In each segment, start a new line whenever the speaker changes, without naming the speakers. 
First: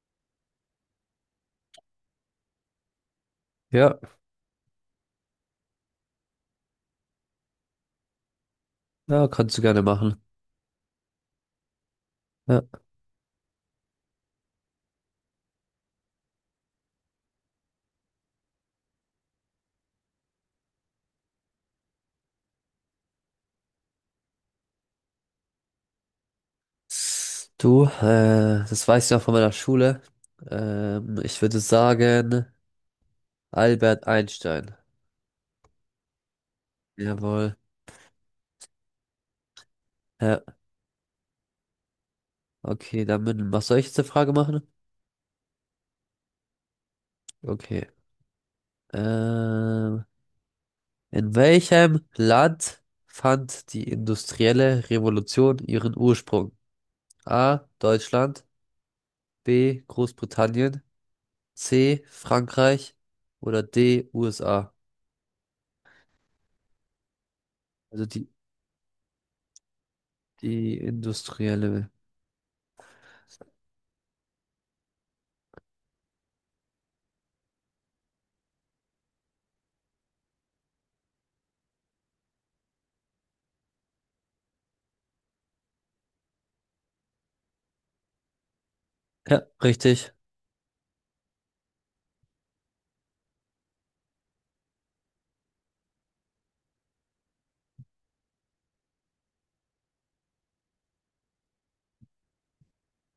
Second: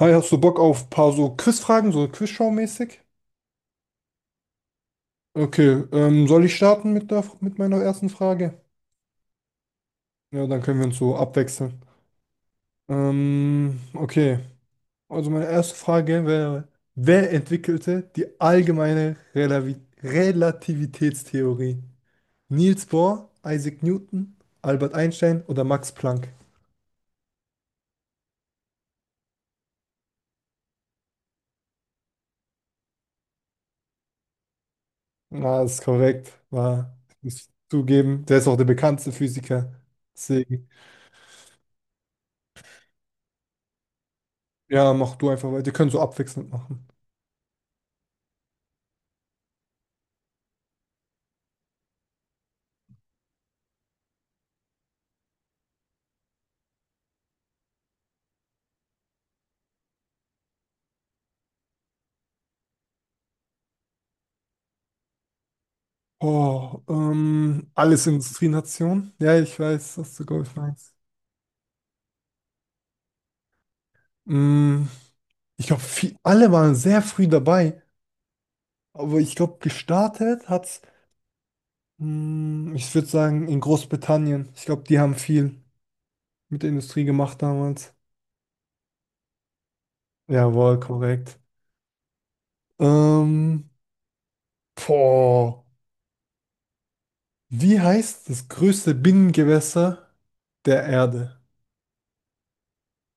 Hi, hast du Bock auf ein paar so Quizfragen, so Quizshow-mäßig?
Ja,
Okay, soll ich starten mit meiner ersten Frage?
ja, kannst du gerne machen.
Ja, dann können wir uns so abwechseln.
Ja.
Ähm, okay, also meine erste Frage wäre, wer entwickelte die allgemeine Relavi Relativitätstheorie? Niels Bohr, Isaac Newton, Albert Einstein oder Max Planck?
Du, das weiß ich noch von meiner Schule. Ich würde sagen, Albert Einstein.
Na, ist korrekt, muss
Jawohl.
zugeben. Der ist auch der bekannteste Physiker.
Ja,
Deswegen,
okay, dann was soll ich jetzt eine Frage machen?
ja, mach du einfach weiter. Wir können so abwechselnd machen.
Okay. Ähm, in welchem Land fand die industrielle Revolution ihren Ursprung? A. Deutschland, B. Großbritannien, C. Frankreich oder D. USA?
Oh, alles
Also die,
Industrienation. Ja, ich weiß, was du, glaube ich,
Die
meinst.
industrielle.
Mm, ich glaube, alle waren sehr früh dabei, aber ich glaube, gestartet hat's, ich würde sagen, in Großbritannien. Ich glaube, die haben viel mit der Industrie gemacht damals.
Ja, richtig.
Jawohl, korrekt. Ähm, boah, wie heißt das größte Binnengewässer der Erde?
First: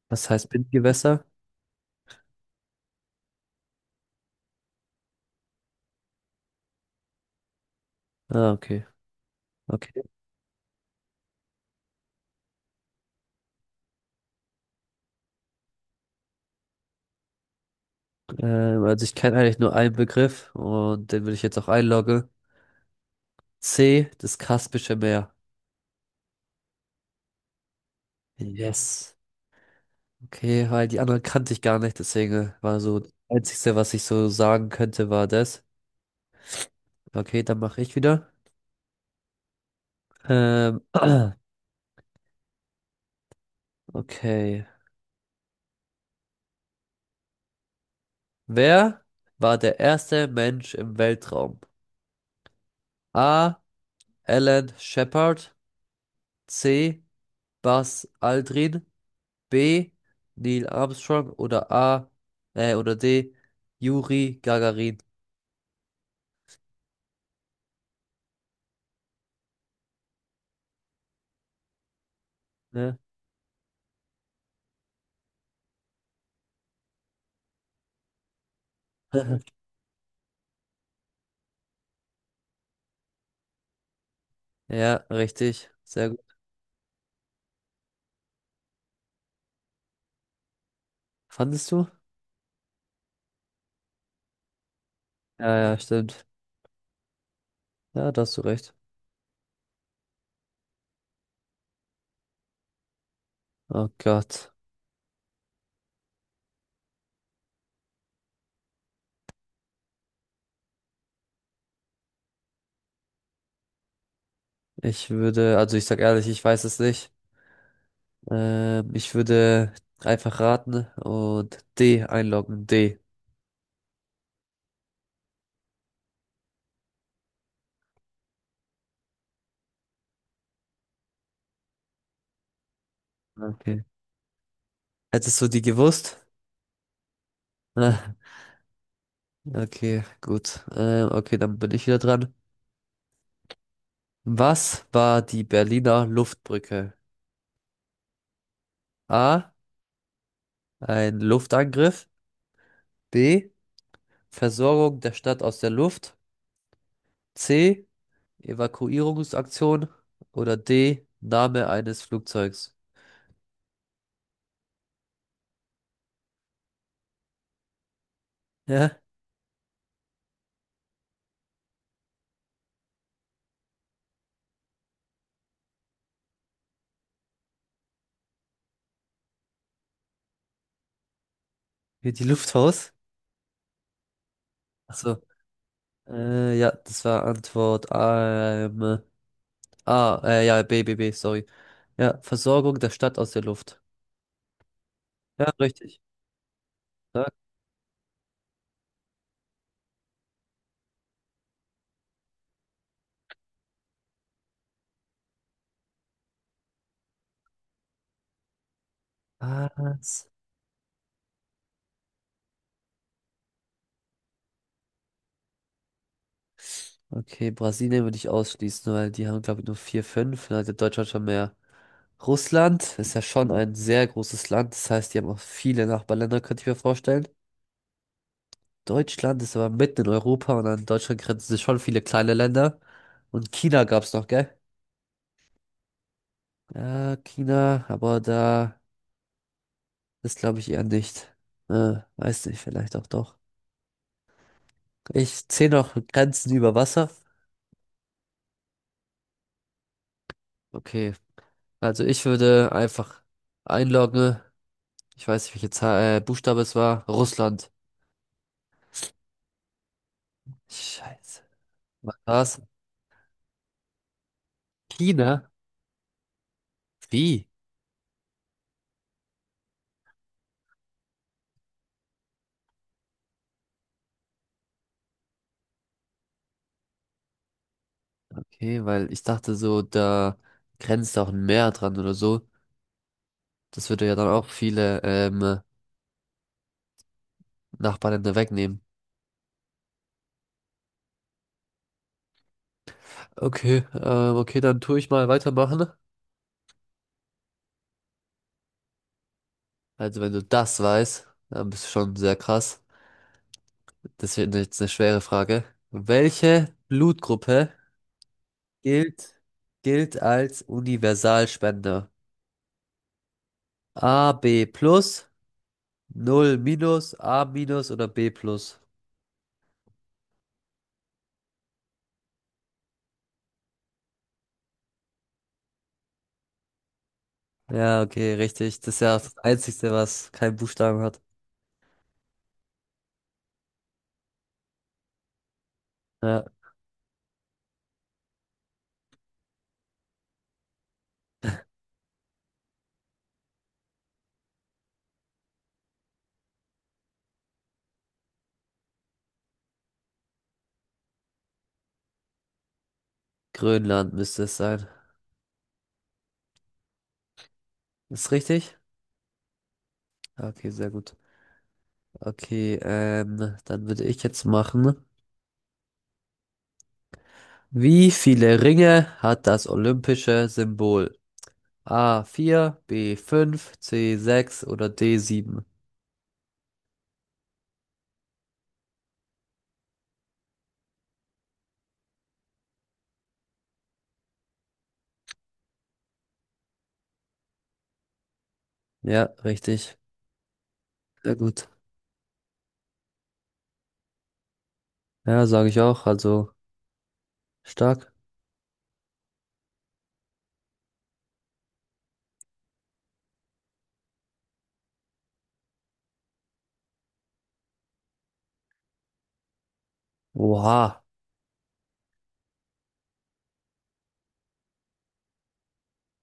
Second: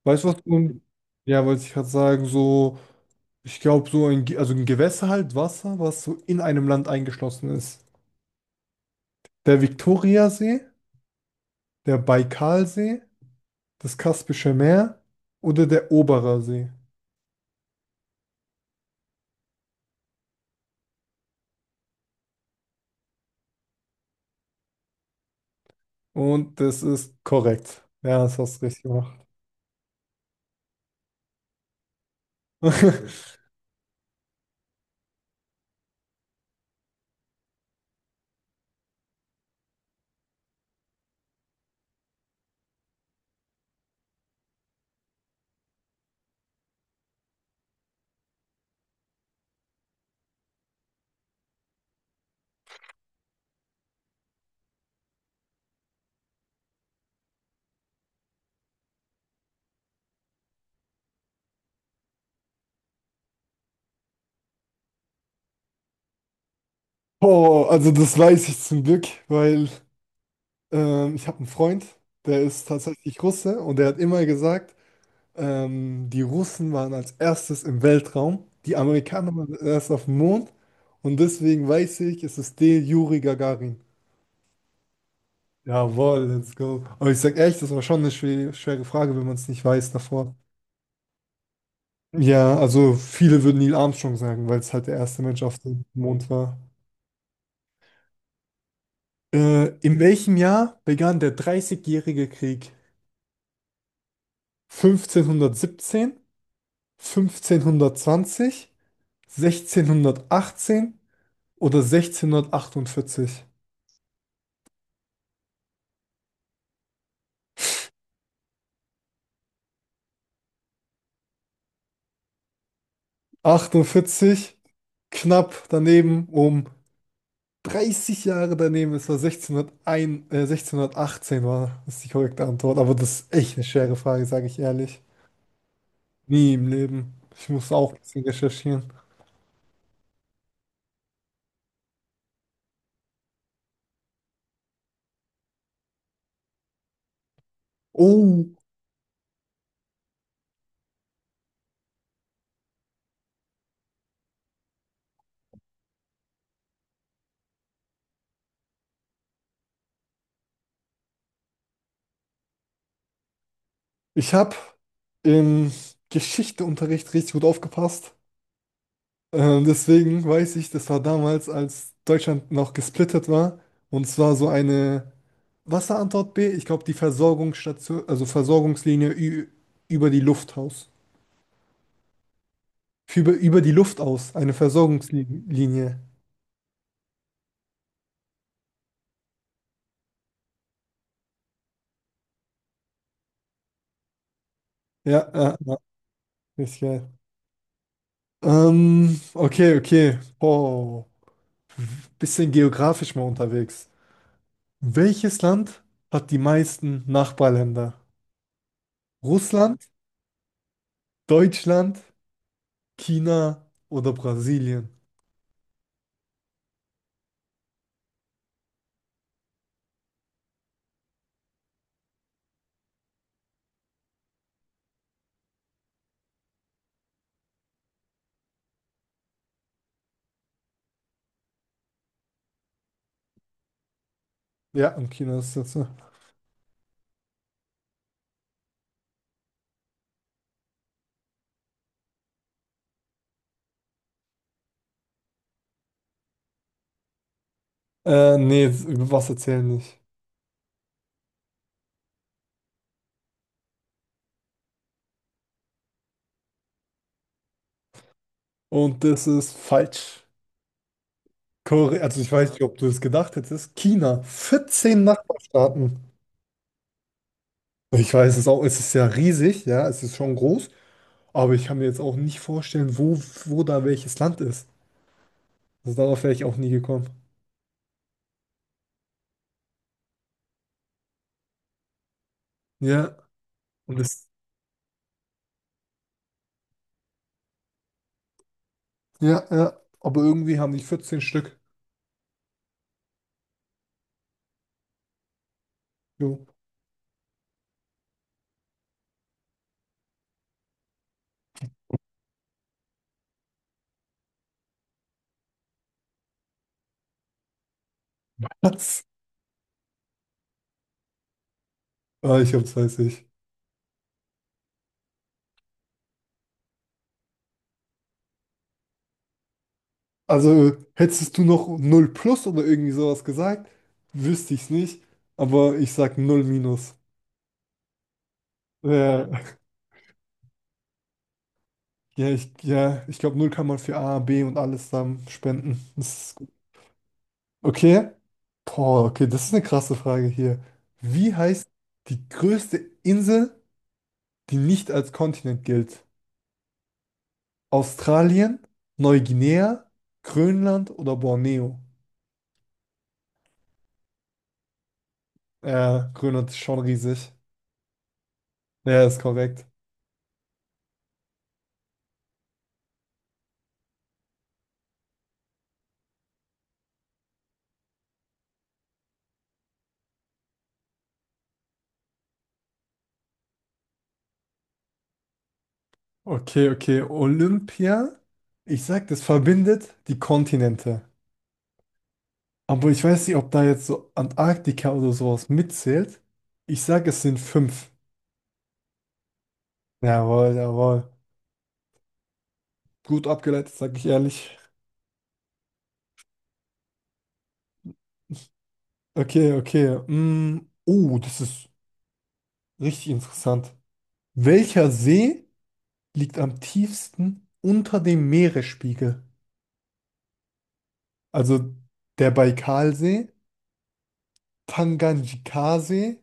Weißt du
Was
was?
heißt
Du.
Bindgewässer?
Ja, wollte ich gerade sagen, so, ich glaube, also ein Gewässer halt, Wasser, was so in einem Land eingeschlossen ist.
Ah, okay.
Der
Okay.
Viktoriasee, der Baikalsee, das Kaspische Meer oder der Oberer See.
Also ich kenne eigentlich nur einen Begriff und den will ich jetzt auch einloggen. C, das Kaspische Meer.
Und das ist korrekt. Ja, das hast du richtig
Yes.
gemacht.
Okay, weil die anderen kannte ich gar nicht, deswegen war so das Einzige, was ich so sagen könnte, war das. Okay, dann mache ich wieder. Ähm, okay. Wer war der erste Mensch im Weltraum? A. Alan Shepard. C. Buzz Aldrin. B. Neil Armstrong oder A. Oder D. Juri Gagarin.
Oh, also das weiß ich zum Glück, weil ich habe einen Freund, der ist
Ne?
tatsächlich Russe und der hat immer gesagt. Die Russen waren als erstes im Weltraum, die Amerikaner waren erst auf dem Mond und deswegen weiß ich, es ist der Juri Gagarin.
Ja, richtig. Sehr gut.
Jawohl, let's go. Aber ich sag echt, das war schon eine schwere, schwere Frage, wenn man es nicht weiß davor.
Fandest du?
Ja, also viele würden Neil Armstrong sagen, weil es halt der erste Mensch auf
Ja, ja,
dem
stimmt.
Mond war.
Ja, da hast du recht.
In welchem Jahr begann der Dreißigjährige Krieg?
Oh Gott.
1517, 1520, 1618 oder 1648?
Also ich sag ehrlich, ich weiß es nicht. Ich würde einfach raten und D einloggen. D.
48, knapp daneben, um 30 Jahre daneben. Es war 1618 ist die korrekte Antwort. Aber das ist echt eine
Okay.
schwere Frage, sage ich ehrlich.
Hättest du die gewusst?
Nie im Leben. Ich muss auch ein
Ah,
bisschen recherchieren.
okay, gut. Okay, dann bin ich wieder dran. Was war die Berliner Luftbrücke?
Oh,
A. Ein Luftangriff. B. Versorgung der Stadt aus der Luft. C. Evakuierungsaktion. Oder D. Name eines Flugzeugs.
ich habe im Geschichteunterricht richtig gut aufgepasst.
Ja,
Deswegen weiß ich, das war damals, als Deutschland noch gesplittet war. Und zwar so eine Wasserantwort B, ich glaube die Versorgungsstation, also über die Luft aus.
wie die Luft aus.
Über die Luft aus, eine
Achso.
Versorgungslinie.
Ja, das war Antwort A. Ja, B, B, B, sorry. Ja, Versorgung der Stadt aus der Luft.
Ja,
Ja,
ja, ja,
richtig.
ist geil.
Ja,
Okay, okay. Oh, bisschen geografisch mal unterwegs. Welches Land hat die meisten Nachbarländer? Russland,
krass.
Deutschland, China oder Brasilien?
Okay, Brasilien würde ich ausschließen, weil die haben, glaube ich, nur vier, fünf. Da hat Deutschland schon mehr. Russland ist ja schon ein sehr großes Land, das heißt, die haben auch viele Nachbarländer, könnte ich mir vorstellen. Deutschland ist aber mitten in Europa und an Deutschland grenzen sich schon viele kleine Länder. Und China gab's noch, gell?
Ja, im Kino ist das so.
Ja, China, aber da ist, glaube ich, eher nicht. Weiß nicht, vielleicht auch doch. Ich zähle noch Grenzen über Wasser.
Nee, über was erzählen nicht.
Okay, also ich würde einfach einloggen. Ich weiß nicht, welche Zahl, Buchstabe es war. Russland.
Und das ist falsch.
Scheiße.
Korea,
Was
also ich weiß
war's?
nicht, ob du es gedacht hättest. China, 14
China?
Nachbarstaaten.
Wie?
Ich weiß es auch, es ist ja riesig, ja, es ist schon groß, aber ich kann mir jetzt auch nicht vorstellen, wo da welches Land ist. Also darauf wäre ich auch nie gekommen.
Okay, weil ich dachte so, da grenzt auch ein Meer dran oder so.
Ja,
Das
und
würde ja
das,
dann auch viele Nachbarländer wegnehmen.
ja, ja, aber irgendwie haben die 14 Stück.
Okay, okay, dann tue ich mal weitermachen.
Jo.
Also wenn du das weißt, dann bist du schon sehr krass. Das wird jetzt eine schwere Frage. Welche Blutgruppe gilt, gilt als Universalspender?
Ich hab's, weiß ich.
A, B plus, Null minus, A minus oder B plus?
Also hättest du noch null plus oder irgendwie sowas gesagt, wüsste ich es nicht. Aber ich sag null minus.
Ja, okay, richtig. Das ist ja auch
Ja,
das Einzige, was keinen Buchstaben hat.
ja, ich, ja, ich glaube, null kann man für A, B und alles zusammen spenden. Das ist
Ja.
gut. Okay. Boah, okay, das ist eine krasse Frage hier. Wie heißt die größte Insel, die nicht als Kontinent gilt? Australien, Neuguinea, Grönland oder Borneo?
Grönland müsste es sein.
Ja, Grönland ist schon riesig.
Ist richtig?
Ja, ist korrekt.
Ah, okay, sehr gut. Okay, dann würde ich jetzt machen. Wie viele Ringe hat das olympische Symbol? A. vier, B. fünf, C. sechs oder D. sieben?
Okay, okay. Olympia, ich sag, das verbindet die Kontinente. Aber ich weiß nicht, ob da jetzt so Antarktika oder sowas mitzählt. Ich sag, es sind fünf.
Ja, richtig.
Jawohl, jawohl.
Sehr gut.
Gut abgeleitet, sag ich ehrlich.
Ja, sage ich auch. Also stark.
Okay, okay. Oh, das ist richtig interessant. Welcher See liegt am tiefsten unter dem Meeresspiegel?
Oha.
Also der Baikalsee, Tanganjikasee,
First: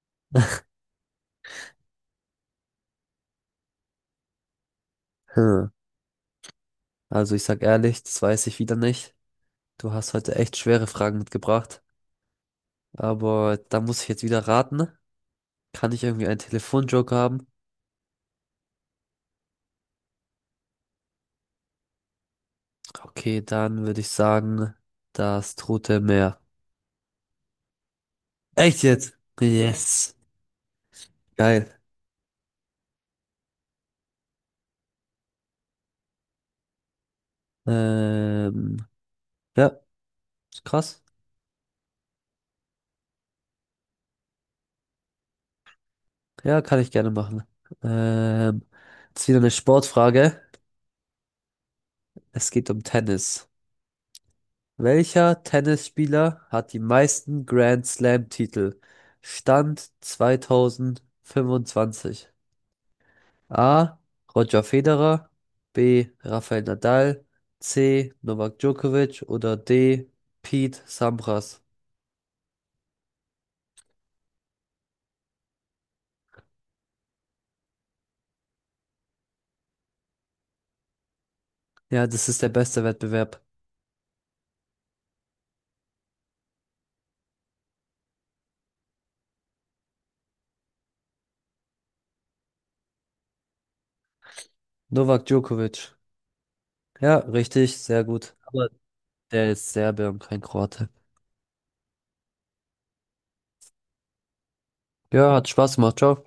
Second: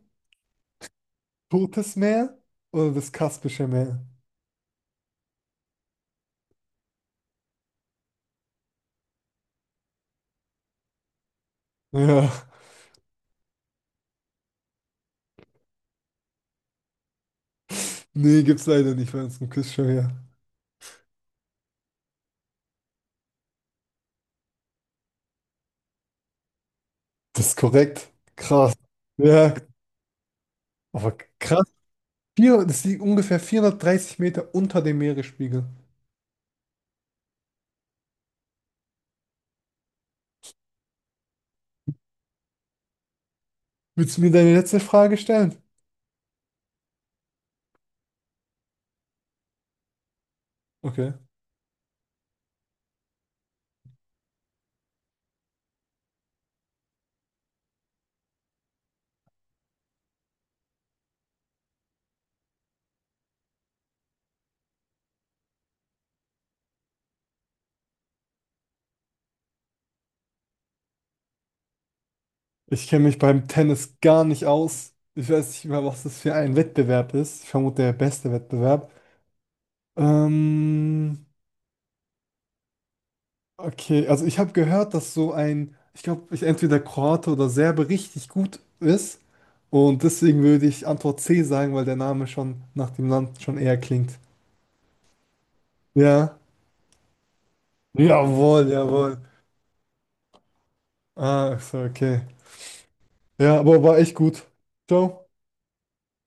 Totes Meer oder das Kaspische Meer?
Hm. Also ich sag ehrlich, das weiß ich wieder nicht. Du hast heute echt schwere Fragen mitgebracht.
Ja,
Aber da muss ich jetzt wieder raten. Kann ich irgendwie einen Telefonjoker haben?
nee, gibt's leider nicht bei uns im Quizshow hier.
Okay, dann würde ich sagen, das Tote Meer.
Das ist korrekt. Krass.
Echt jetzt?
Ja,
Yes.
aber krass.
Geil.
Vier, das liegt ungefähr 430 Meter unter dem Meeresspiegel.
Ähm, ja, ist krass.
Willst du mir deine letzte Frage stellen?
Ja, kann ich gerne machen. Ähm, Jetzt wieder eine Sportfrage.
Okay.
Es geht um Tennis. Welcher Tennisspieler hat die meisten Grand Slam-Titel? Stand 2025. A. Roger Federer. B. Rafael Nadal. C. Novak Djokovic. Oder D. Pete Sampras.
Ich kenne mich beim Tennis gar nicht aus. Ich weiß nicht mal, was das für ein Wettbewerb ist. Ich vermute, der beste Wettbewerb. Ähm,
Ja, das ist der beste Wettbewerb.
Okay, also ich habe gehört, dass so ein, ich glaube, ich entweder Kroate oder Serbe richtig gut ist. Und deswegen würde ich Antwort C sagen, weil der Name schon nach dem Land schon eher klingt.
Novak Djokovic.
Ja.
Ja, richtig, sehr gut.
Jawohl,
Aber
jawohl.
der ist Serbe und kein Kroate.
Ah, so, okay. Ja, aber war echt gut. Ciao.
Ja, hat Spaß gemacht. Ciao.